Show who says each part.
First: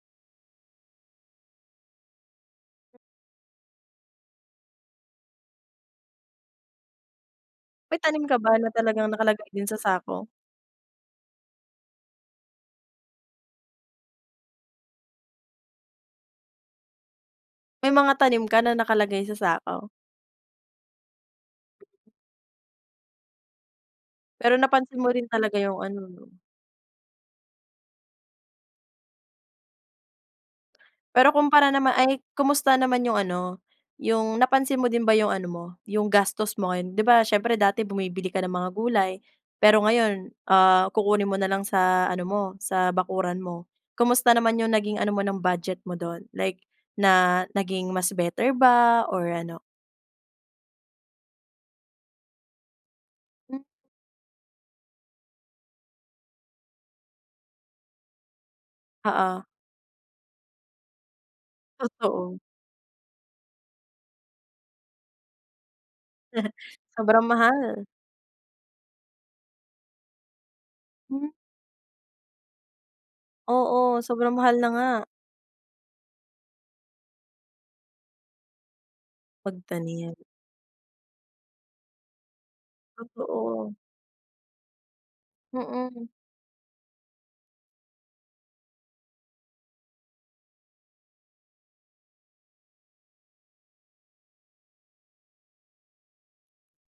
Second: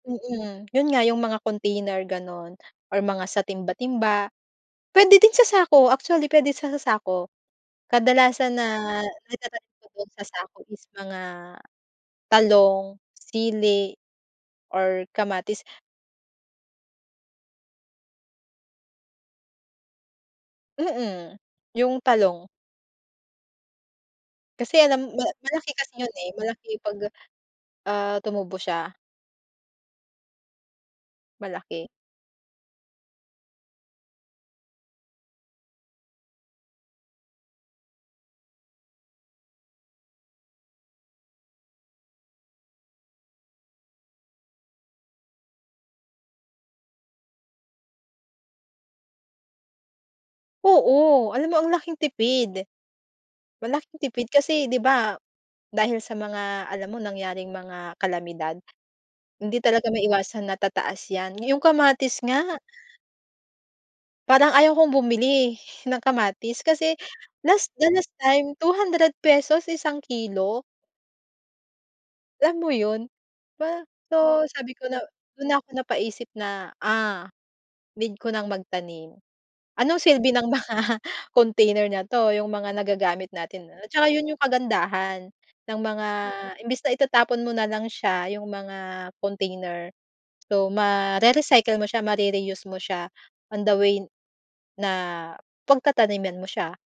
Speaker 1: Mm, 'yon nga 'yong mga container gano'n or mga sa timba-timba. Puwede din sa sako, actually puwede sa sa sako.
Speaker 2: May tanim ka
Speaker 1: Kadalasan
Speaker 2: ba
Speaker 1: na
Speaker 2: na talagang nakalagay din
Speaker 1: natatanim
Speaker 2: sa
Speaker 1: ko do'n
Speaker 2: sako?
Speaker 1: sa sako is mga talong, sili, or kamatis.
Speaker 2: May mga tanim ka na nakalagay sa sako?
Speaker 1: Mm, 'yong talong.
Speaker 2: Pero
Speaker 1: Kasi
Speaker 2: napansin
Speaker 1: alam
Speaker 2: mo
Speaker 1: ma
Speaker 2: rin talaga
Speaker 1: malaki
Speaker 2: 'yong
Speaker 1: kasi
Speaker 2: ano,
Speaker 1: 'yon, eh,
Speaker 2: 'no?
Speaker 1: malaki 'pag, ah, tumubo siya.
Speaker 2: Pero kumpara
Speaker 1: Malaki.
Speaker 2: naman ay, kumusta naman 'yong ano, 'yong napansin mo din ba 'yong ano mo, 'yong gastos mo ngayon? 'Di ba siyempre dati bumibili ka ng mga gulay pero ngayon, ah, kukunin mo na lang sa ano mo, sa bakuran mo. Kumusta naman 'yong naging ano mo ng budget mo do'n? Like na naging mas better ba or ano?
Speaker 1: Oo, alam mo, ang laking tipid.
Speaker 2: Hmm.
Speaker 1: Malaking tipid kasi, 'di ba, dahil sa mga, alam mo, nangyaring mga kalamidad
Speaker 2: Oo.
Speaker 1: hindi talaga maiiwasan na tataas 'yan, nga 'yong kamatis
Speaker 2: Totoo.
Speaker 1: nga Parang ayaw kong bumili ng kamatis kasi
Speaker 2: Sobrang
Speaker 1: last
Speaker 2: mahal.
Speaker 1: the last time ₱200 isang kilo.
Speaker 2: Hmm.
Speaker 1: Alam mo 'yon? 'Ba,
Speaker 2: Oo, sobrang
Speaker 1: so
Speaker 2: mahal na
Speaker 1: sabi ko
Speaker 2: nga.
Speaker 1: na do'n na ako napaisip na, ah, "Need ko nang magtanim. Anong
Speaker 2: Pagtanim.
Speaker 1: silbi ng mga, ah, container na to, 'yong mga nagagamit natin."
Speaker 2: Totoo.
Speaker 1: At saka 'yon 'yong kagandahan ng
Speaker 2: Mm.
Speaker 1: mga imbes na itatapon mo na lang siya, 'yong mga container. So, mare-recycle mo siya mare-reuse mo siya on the way na pagtataniman mo siya.